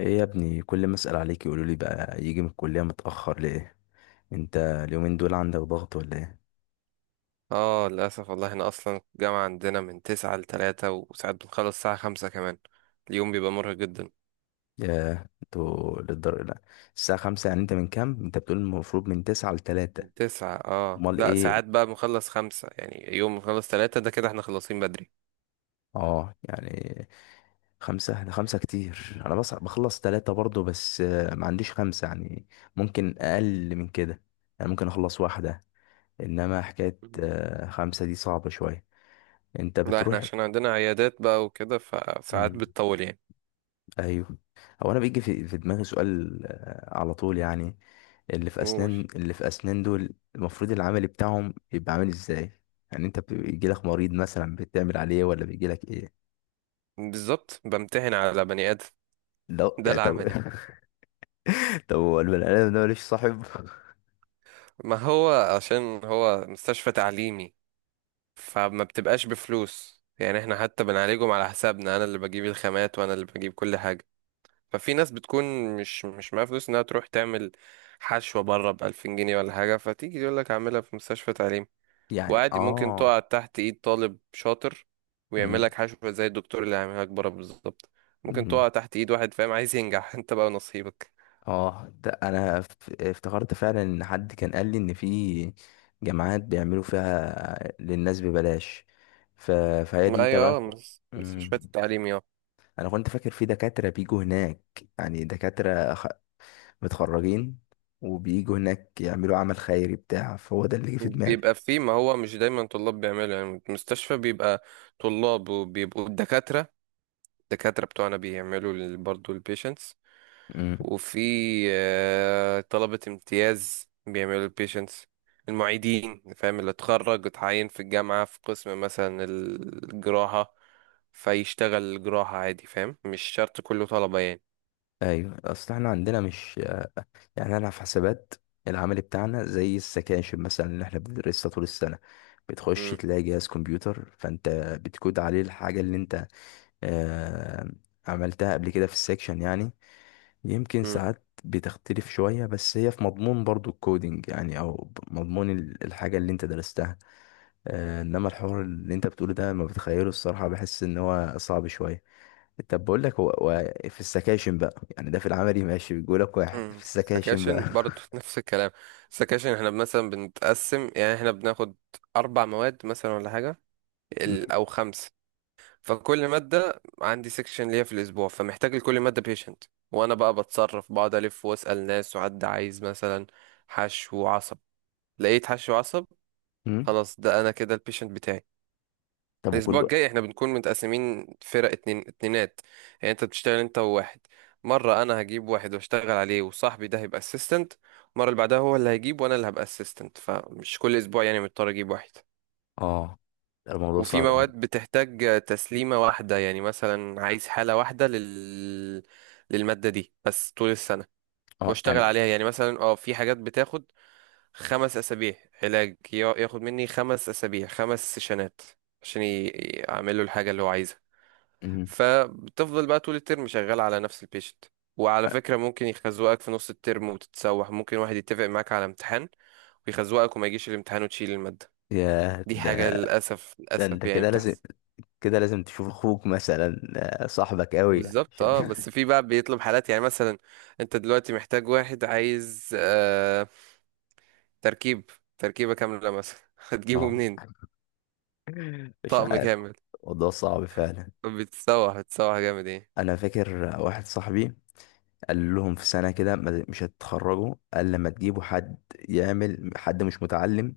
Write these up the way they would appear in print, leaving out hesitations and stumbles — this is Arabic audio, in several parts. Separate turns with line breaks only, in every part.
ايه يا ابني، كل ما اسال عليك يقولوا لي بقى يجي من الكليه متاخر ليه؟ انت اليومين دول عندك ضغط ولا ايه؟
اه للأسف، والله احنا أصلا الجامعة عندنا من تسعة لتلاتة، وساعات بنخلص الساعة خمسة كمان. اليوم بيبقى مرهق جدا.
يا انتوا للدر لا. الساعه خمسة يعني؟ انت من كام؟ انت بتقول المفروض من تسعة لتلاتة.
تسعة
امال
لا ساعات
ايه؟
بقى بنخلص خمسة، يعني يوم بنخلص تلاتة ده كده احنا خلصين بدري.
اه يعني، خمسة ده خمسة كتير. انا بص بخلص تلاتة برضو، بس ما عنديش خمسة يعني. ممكن اقل من كده، يعني ممكن اخلص واحدة. انما حكاية
مم.
خمسة دي صعبة شوية. انت
لا احنا
بتروح؟
عشان عندنا عيادات بقى وكده فساعات
مم.
بتطول يعني.
ايوه. هو انا بيجي في دماغي سؤال على طول يعني. اللي في
قول.
اسنان اللي في اسنان دول المفروض العمل بتاعهم يبقى عامل ازاي؟ يعني انت بيجي لك مريض مثلا بتعمل عليه، ولا بيجي لك ايه؟
بالظبط، بمتحن على بني آدم.
لا
ده
يعني، طب
العملي.
طب هو البني ادم ده ماليش صاحب؟
ما هو عشان هو مستشفى تعليمي. فما بتبقاش بفلوس يعني، احنا حتى بنعالجهم على حسابنا، انا اللي بجيب الخامات وانا اللي بجيب كل حاجة. ففي ناس بتكون مش معاها فلوس انها تروح تعمل حشوة بره بألفين جنيه ولا حاجة، فتيجي يقول لك اعملها في مستشفى تعليم.
يعني
وعادي ممكن
اه.
تقع تحت ايد طالب شاطر ويعمل
امم
لك حشوة زي الدكتور اللي هيعملها لك بره بالظبط. ممكن
امم
تقع تحت ايد واحد فاهم عايز ينجح. انت بقى نصيبك.
اه، ده انا افتكرت فعلا ان حد كان قال لي ان في جامعات بيعملوا فيها للناس ببلاش، ف... فهي
ما
دي
هي
تبعكم.
مستشفيات التعليم اه.
انا كنت فاكر في دكاترة بيجوا هناك، يعني متخرجين وبيجوا هناك يعملوا عمل خيري بتاع، فهو ده اللي جه في دماغي.
بيبقى فيه، ما هو مش دايما طلاب بيعملوا يعني، المستشفى بيبقى طلاب، وبيبقوا الدكاترة. الدكاترة بتوعنا بيعملوا برضه البيشنتس.
امم
وفي طلبة امتياز بيعملوا البيشنتس. المعيدين فاهم، اللي اتخرج اتعين في الجامعة في قسم مثلا الجراحة، فيشتغل الجراحة عادي، فاهم، مش شرط كله طلبة يعني.
ايوه، اصل احنا عندنا مش، يعني انا في حسابات. العمل بتاعنا زي السكاشن مثلا اللي احنا بندرسها طول السنه، بتخش
مم،
تلاقي جهاز كمبيوتر فانت بتكود عليه الحاجه اللي انت آه عملتها قبل كده في السكشن يعني. يمكن
مم،
ساعات بتختلف شويه، بس هي في مضمون برضو الكودينج يعني، او مضمون الحاجه اللي انت درستها. انما الحوار اللي انت بتقوله ده لما بتخيله، الصراحه بحس ان هو صعب شويه. طب بقول لك، هو في السكاشن بقى، يعني ده في العملي ماشي، بيقول لك واحد في
مم.
السكاشن بقى.
سكاشن برضو نفس الكلام. سكاشن احنا مثلا بنتقسم، يعني احنا بناخد أربع مواد مثلا ولا حاجة، أو خمس. فكل مادة عندي سيكشن ليا في الأسبوع، فمحتاج لكل مادة بيشنت. وأنا بقى بتصرف، بقعد ألف وأسأل ناس، وحد عايز مثلا حشو وعصب، لقيت حشو وعصب،
م- م.
خلاص ده أنا كده البيشنت بتاعي.
طب
الأسبوع
وكله،
الجاي احنا بنكون متقسمين فرق، اتنين اتنينات، يعني انت بتشتغل انت وواحد. مرة أنا هجيب واحد واشتغل عليه وصاحبي ده هيبقى اسيستنت، المرة اللي بعدها هو اللي هيجيب وأنا اللي هبقى اسيستنت، فمش كل أسبوع يعني مضطر أجيب واحد.
اه ده الموضوع
وفي
صعب يعني.
مواد بتحتاج تسليمة واحدة، يعني مثلا عايز حالة واحدة للمادة دي بس طول السنة
اه
واشتغل
يعني.
عليها، يعني مثلا في حاجات بتاخد خمس أسابيع علاج، ياخد مني خمس أسابيع خمس سيشنات، عشان أعمل له الحاجة اللي هو عايزها.
م.
فبتفضل بقى طول الترم شغال على نفس البيشنت. وعلى
آه،
فكرة ممكن يخزوقك في نص الترم وتتسوح، ممكن واحد يتفق معاك على امتحان ويخزوقك وما يجيش الامتحان وتشيل المادة،
يا
دي حاجة
ده،
للأسف،
ده انت
للأسف يعني
كده لازم
بتحصل.
كده لازم تشوف اخوك مثلا، صاحبك قوي
بالظبط
عشان
اه، بس في بقى بيطلب حالات، يعني مثلا انت دلوقتي محتاج واحد عايز تركيب، تركيبة كاملة مثلا هتجيبه
اه،
منين؟
مش
طقم
عارف.
كامل.
الموضوع صعب فعلا.
بتسوح، بتسوح جامد، ايه.
انا فاكر واحد صاحبي قال لهم في سنة كده مش هتتخرجوا، قال لما تجيبوا حد يعمل، حد مش متعلم،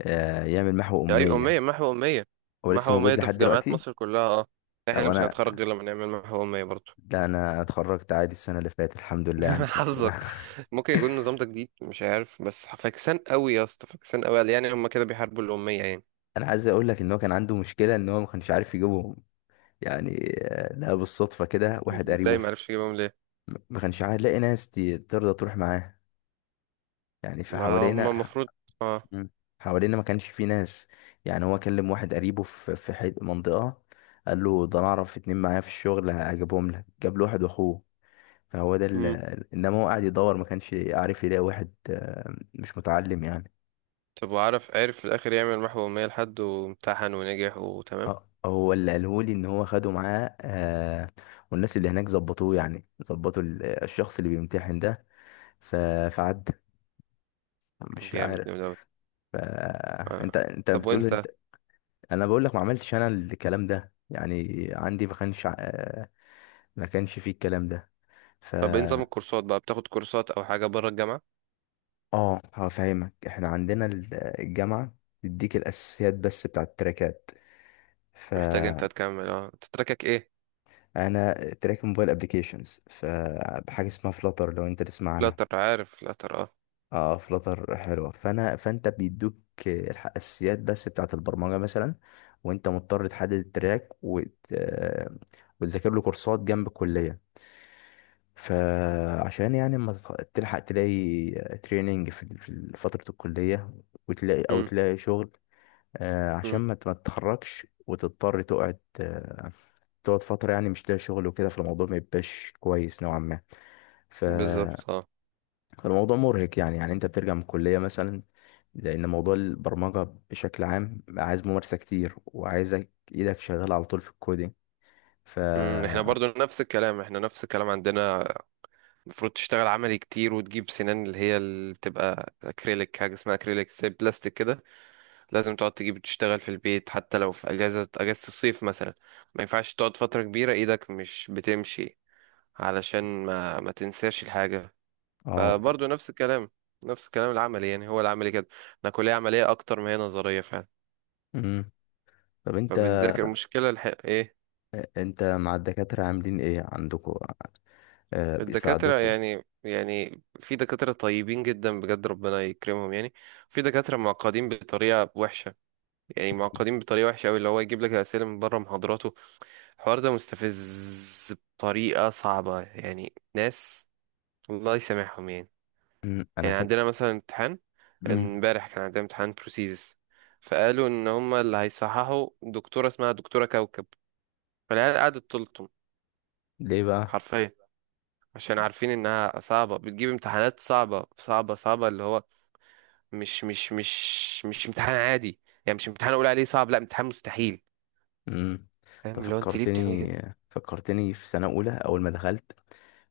يعمل محو
اي أمية،
أمية.
محو أمية.
هو لسه
محو أمية
موجود
ده
لحد
في جامعات
دلوقتي؟
مصر كلها اه، احنا
لو
مش
أنا،
هنتخرج غير لما نعمل محو أمية برضه.
لا أنا اتخرجت عادي السنة اللي فاتت، الحمد لله يعني.
حظك. ممكن يكون النظام ده جديد مش عارف، بس فاكسان قوي يا اسطى، فاكسان قوي، يعني هما كده بيحاربوا الأمية يعني.
أنا عايز أقول لك إن هو كان عنده مشكلة، إن هو ما كانش عارف يجيبهم، يعني لقى بالصدفة كده واحد قريبه
ازاي معرفش يجيبهم ليه؟
ما كانش عارف لاقي ناس ترضى تروح معاه، يعني
ما هما
فحوالينا.
المفروض اه.
مم. حوالينا ما كانش في ناس، يعني هو كلم واحد قريبه في منطقة، قال له ده انا اعرف اتنين معايا في الشغل هجيبهم لك. جاب له واحد واخوه، فهو ده انما هو قاعد يدور ما كانش عارف يلاقي واحد مش متعلم يعني.
طب وعرف، عرف في الآخر يعمل محو أمية لحد وامتحن ونجح وتمام؟
هو اللي قاله لي ان هو خده معاه، والناس اللي هناك ظبطوه، يعني ظبطوا الشخص اللي بيمتحن ده. ف- فعدى،
طب،
مش
جامد
عارف.
جامد أوي.
ف- انت
آه.
انت
طب
بتقول،
وأنت؟
انت انا بقول لك ما عملتش انا الكلام ده يعني. عندي ما كانش، فيه الكلام ده. ف
طب إيه نظام الكورسات بقى؟ بتاخد كورسات أو حاجة بره الجامعة؟
اه هفهمك. احنا عندنا الجامعه بتديك الاساسيات بس بتاع التراكات.
محتاج أنت
فانا
تكمل أنت تراكك إيه؟
تراك موبايل ابلكيشنز، فبحاجه اسمها فلاتر، لو انت تسمع عنها.
فلاتر، عارف فلاتر اه.
اه، فلاتر حلوه. فانت بيدوك الاساسيات بس بتاعه البرمجه مثلا، وانت مضطر تحدد التراك وتذاكر له كورسات جنب الكليه، فعشان يعني اما تلحق تلاقي تريننج في في فترة الكلية، وتلاقي أو
مم.
تلاقي شغل، عشان
مم.
ما ما تتخرجش وتضطر تقعد، تقعد فترة يعني مش لاقي شغل وكده، فالموضوع ما يبقاش كويس نوعا ما. ف-
بالظبط اه.
فالموضوع مرهق يعني أنت بترجع من الكلية مثلا، لأن موضوع البرمجة بشكل عام عايز ممارسة كتير، وعايزك إيدك شغالة على طول في الكودينج. ف
مم. احنا برضو نفس الكلام، احنا نفس الكلام عندنا. المفروض تشتغل عملي كتير، وتجيب سنان اللي هي اللي بتبقى اكريليك، حاجه اسمها اكريليك زي بلاستيك كده. لازم تقعد تجيب تشتغل في البيت حتى لو في اجازة الصيف مثلا. ما ينفعش تقعد فترة كبيرة ايدك مش بتمشي، علشان ما تنساش الحاجة.
اه.
فبرضه نفس الكلام، نفس الكلام العملي يعني، هو العملي كده. انا كلية عملية اكتر ما هي نظرية فعلا.
مم. طب انت،
فبنذاكر مشكلة ايه.
انت مع الدكاترة عاملين ايه عندكوا؟ آه،
الدكاترة
بيساعدوكوا؟
يعني في دكاترة طيبين جدا بجد ربنا يكرمهم يعني. في دكاترة معقدين بطريقة وحشة، يعني معقدين بطريقة وحشة أوي، اللي هو يجيب لك أسئلة من بره محاضراته. الحوار ده مستفز بطريقة صعبة، يعني ناس الله يسامحهم يعني.
انا
يعني
فاكر.
عندنا مثلا امتحان، امبارح كان عندنا امتحان بروسيس. فقالوا ان هما اللي هيصححوا دكتورة اسمها دكتورة كوكب. فالعيال قعدت تلطم،
ليه بقى؟
حرفيا. عشان عارفين انها صعبة، بتجيب امتحانات صعبة صعبة صعبة، اللي هو مش امتحان عادي. يعني مش امتحان اقول عليه صعب، لا، امتحان مستحيل.
مم، انت
فاهم، اللي هو انت ليه بتعملي كده؟
فكرتني في سنة اولى اول ما دخلت،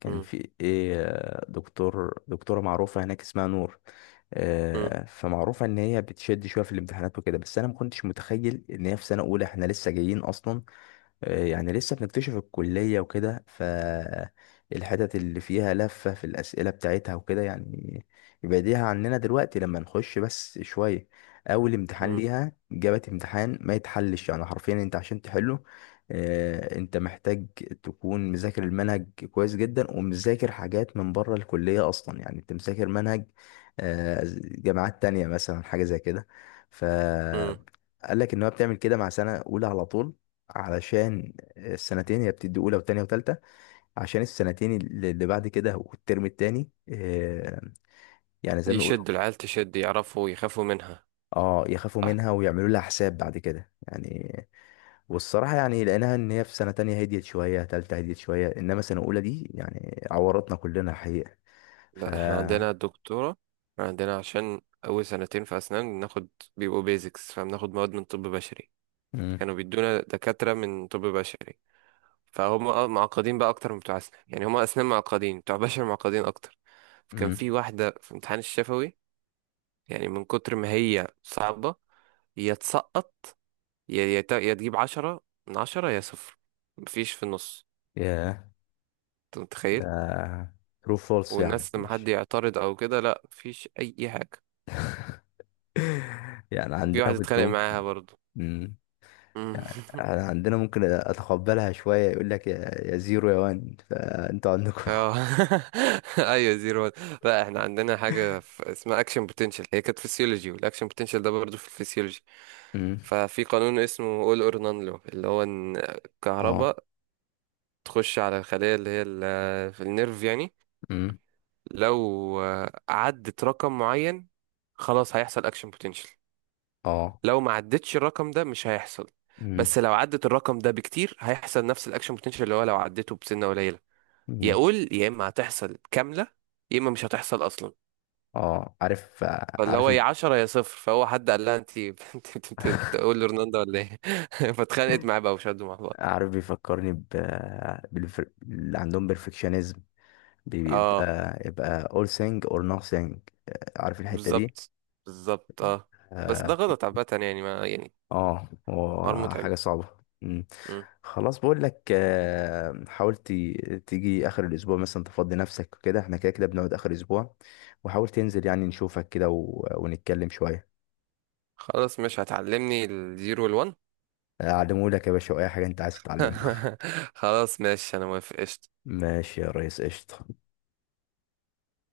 كان
مم،
في ايه دكتورة معروفة هناك اسمها نور.
مم،
فمعروفة ان هي بتشد شوية في الامتحانات وكده، بس انا ما كنتش متخيل ان هي في سنة اولى، احنا لسه جايين اصلا، يعني لسه بنكتشف الكلية وكده، فالحتت اللي فيها لفة في الأسئلة بتاعتها وكده يعني يبعديها عننا دلوقتي لما نخش بس شوية. أول امتحان
مم،
ليها جابت امتحان ما يتحلش، يعني حرفيا أنت عشان تحله، أنت محتاج تكون مذاكر المنهج كويس جدا ومذاكر حاجات من بره الكلية أصلا. يعني أنت مذاكر منهج جامعات تانية مثلا، حاجة زي كده. ف
مم.
قال لك ان هو بتعمل كده مع سنه اولى على طول، علشان السنتين، هي بتدي اولى وتانية وتالتة، عشان السنتين اللي بعد كده والترم التاني يعني زي ما يقولوا.
يشد العيال، تشد، يعرفوا يخافوا منها.
اه، يخافوا
صح.
منها ويعملوا لها حساب بعد كده يعني. والصراحه يعني لقيناها ان هي في سنه تانية هديت شويه، تالتة هديت شويه، انما سنه اولى دي يعني عورتنا كلنا الحقيقه. ف
لا احنا عندنا الدكتورة، إحنا عندنا عشان أول سنتين في أسنان ناخد، بيبقوا بيزكس، فبناخد مواد من طب بشري.
امم
فكانوا بيدونا دكاترة من طب بشري. فهم معقدين بقى أكتر من بتوع أسنان، يعني هم أسنان معقدين، بتوع بشر معقدين أكتر. فكان
امم
في واحدة في امتحان الشفوي، يعني من كتر ما هي صعبة، يا تسقط، يا تجيب عشرة من عشرة، يا صفر، مفيش في النص.
يا
أنت متخيل؟
ترو فولس يعني
والناس لما حد
مش.
يعترض او كده، لا مفيش اي حاجه.
يعني
وفي
عندنا
واحد
كنت
اتخانق معاها
ممكن.
برضو.
مم.
مم.
يعني احنا عندنا ممكن اتقبلها شوية، يقول لك يا زيرو يا وان، فانتوا عندكم
اه. ايوه زيرو وان. لا احنا عندنا حاجه اسمها اكشن بوتنشال، هي كانت فيسيولوجي، والاكشن بوتنشال ده برضو في الفسيولوجي.
امم.
ففي قانون اسمه اول اور نان لو، اللي هو ان
اه.
الكهرباء تخش على الخليه اللي هي في النيرف يعني.
امم.
لو عدت رقم معين خلاص هيحصل اكشن بوتنشال.
اه.
لو ما عدتش الرقم ده مش هيحصل.
امم
بس لو عدت الرقم ده بكتير هيحصل نفس الاكشن بوتنشال، اللي هو لو عدته بسنه قليله.
امم.
يقول يا اما هتحصل كامله، يا اما مش هتحصل اصلا.
اه، عارف.
فاللي
عارف
هو يا 10 يا صفر، فهو حد قال لها انت تقول لرونالدو ولا ايه؟ فاتخانقت معاه بقى وشدوا مع بعض.
عارف، بيفكرني ب، اللي عندهم بيرفكشنزم،
اه.
بيبقى all thing or nothing. عارف الحتة دي؟
بالظبط، بالظبط اه. بس
آه.
ده غلط عامه يعني، ما يعني.
اه، هو
حوار متعب.
حاجة صعبة. مم.
مم.
خلاص، بقول لك حاول تيجي اخر الاسبوع مثلا، تفضي نفسك وكده، احنا كده كده بنقعد اخر اسبوع، وحاول تنزل يعني نشوفك كده ونتكلم شوية.
خلاص مش هتعلمني الزيرو والون.
اعلمه لك يا باشا، اي حاجة انت عايز تتعلمها.
خلاص ماشي، انا موافق، قشطة.
ماشي يا ريس، قشطة.